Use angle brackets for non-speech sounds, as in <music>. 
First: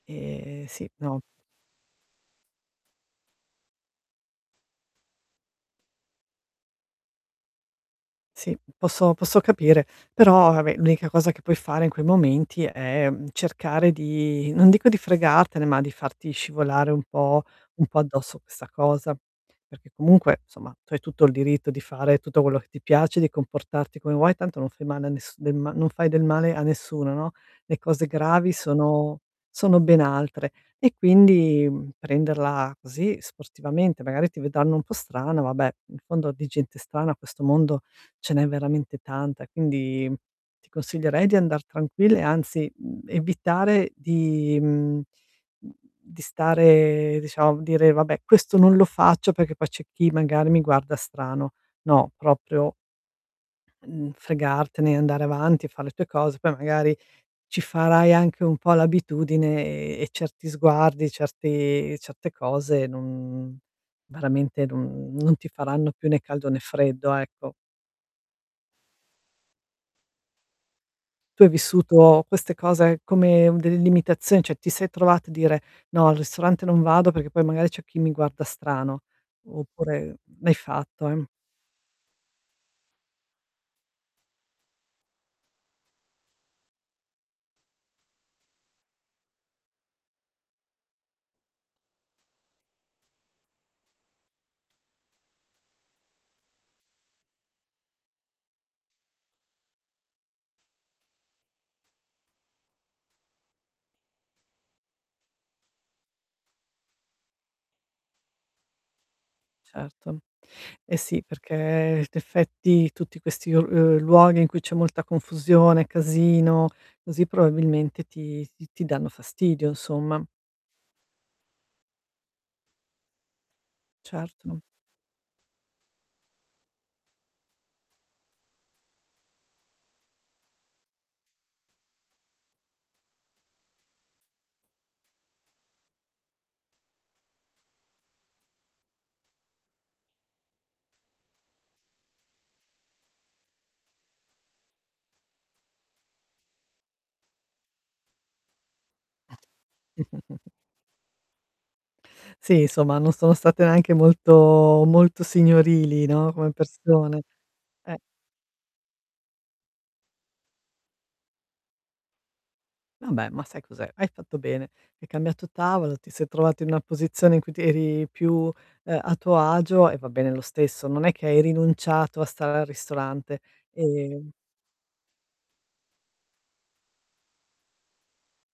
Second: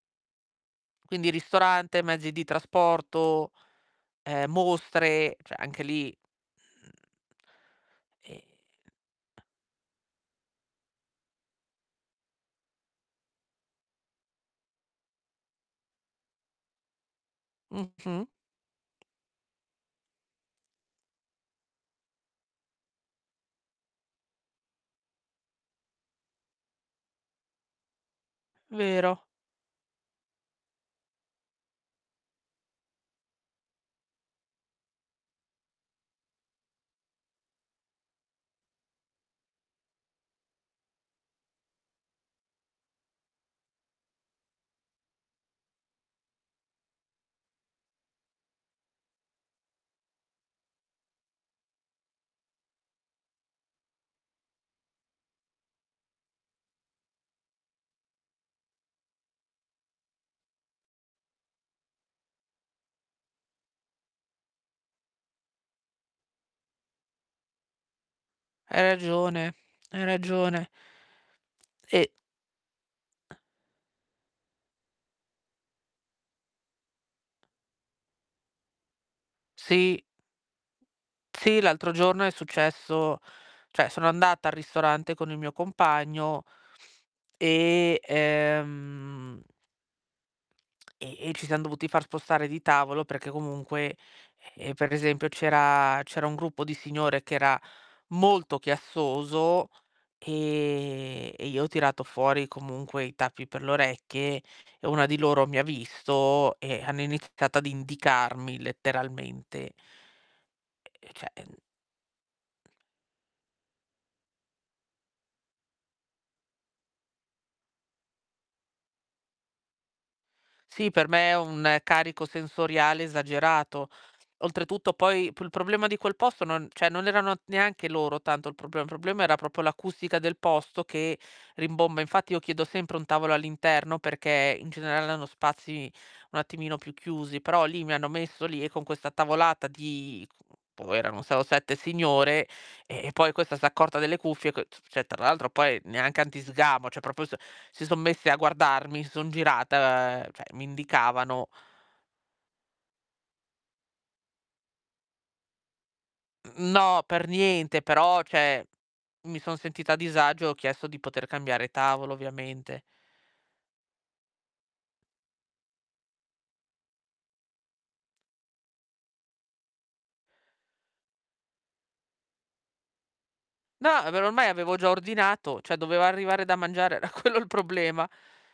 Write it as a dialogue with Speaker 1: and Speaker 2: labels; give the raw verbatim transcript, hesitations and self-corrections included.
Speaker 1: Ehm, sì, no.
Speaker 2: Quindi ristorante, mezzi di trasporto, ehm, mostre, ceh anche lì mhmm ehm
Speaker 1: Sì, posso posso capire, però, vabbè, l'unica cosa che puoi fare in quei momenti è, mhmm, cercare di non dico di fregartene, ma di farti scivolare un po' un po'
Speaker 2: Mh-mh.
Speaker 1: addosso questa cosa, perché comunque, nsomma, tu hai tutto il diritto di fare tutto quello che ti piace, di comportarti come vuoi, tanto non fai male a nes del ma non fai del male a nessuno, no? Le cose gravi sono
Speaker 2: Vero.
Speaker 1: sono ben altre, e quindi prenderla così sportivamente, magari ti vedanno un po' strana, vabbè, in fondo di gente strana a questo mondo ce n'è veramente tanta, quindi ti consiglierei di andar tranquilla e anzi, mhmm, evitare di mhmm, uhm, di stare diciamo, dire: "Vabbè, questo non lo faccio perché poi c'è chi magari mi guarda strano". No, proprio mhmm, fregartene, andare avanti, far le tue cose, poi magari ci farai anche un po' l'abitudine e e certi sguardi, certi certe cose non veramente non non ti faranno più né caldo né freddo, ecco.
Speaker 2: Hai ragione, hai ragione.
Speaker 1: Tu hai
Speaker 2: E
Speaker 1: vissuto queste cose come delle limitazioni, ceh ti sei trovata a dire: "No, al ristorante non vado perché poi magari c'è chi mi guarda strano",
Speaker 2: Sì,
Speaker 1: oppure l'hai fatto? Ehm
Speaker 2: Sì, l'altro giorno è successo ceh sono andata al ristorante con il mio compagno e, ehm e e ci siam dovuti far spostare di tavolo perché comunque, ehm, per esempio, c'era c'era un gruppo di signore che era molto chiassoso, ehm, e io ho tirato fuori comunque i tappi per le orecchie e una di loro mi ha visto e hanno iniziato ad indicarmi letteralmente.
Speaker 1: Certo. Eh
Speaker 2: E
Speaker 1: sì
Speaker 2: ceh en
Speaker 1: perché, in effetti, tutti questi o uhm, luoghi in cui c'è molta confusione, casino, così, probabilmente ti ti danno fastidio, nsomma.
Speaker 2: Sì, per me è un carico sensoriale esagerato.
Speaker 1: Certo.
Speaker 2: Oltretutto, poi p il problema di quel posto non ceh non erano neanche loro tanto il problema. Il problema era propo l'acustica del posto che rimbomba, infatti io chiedo sempre un tavolo all'interno perché in generale hanno spazi un attimino più chiusi, però lì mi hanno messo lì e con questa tavolata di boh erano sei o sette signore, ehm, e poi questa s'accorta delle cuffie, ch ceh tra l'altro poi neanche anti sgamo, ceh propo so si son messe a guardarmi, si son girate, ehm, ceh
Speaker 1: <chuckles>
Speaker 2: mi indicavano.
Speaker 1: Sì, insomma, non sono state neanche molto molto signorili, no, come
Speaker 2: Mhmm, no,
Speaker 1: persone.
Speaker 2: per niente,
Speaker 1: Eh!
Speaker 2: però, ceh, mi son sentita a disagio e ho chiesto di poter cambiare tavolo, ovviamente.
Speaker 1: Vabbè, ma sai cos'è? Hai fatto bene, hai cambiato tavolo, ti sei trovata in una posizione in cui ti eri più, ehm, a tuo agio e va bene lo stesso, non è che hai rinunciato a stare al ristorante.
Speaker 2: No, beh, ma
Speaker 1: Ehm
Speaker 2: ormai avevo già ordinato, ceh doveva arrivare da mangiare, era quello il problema.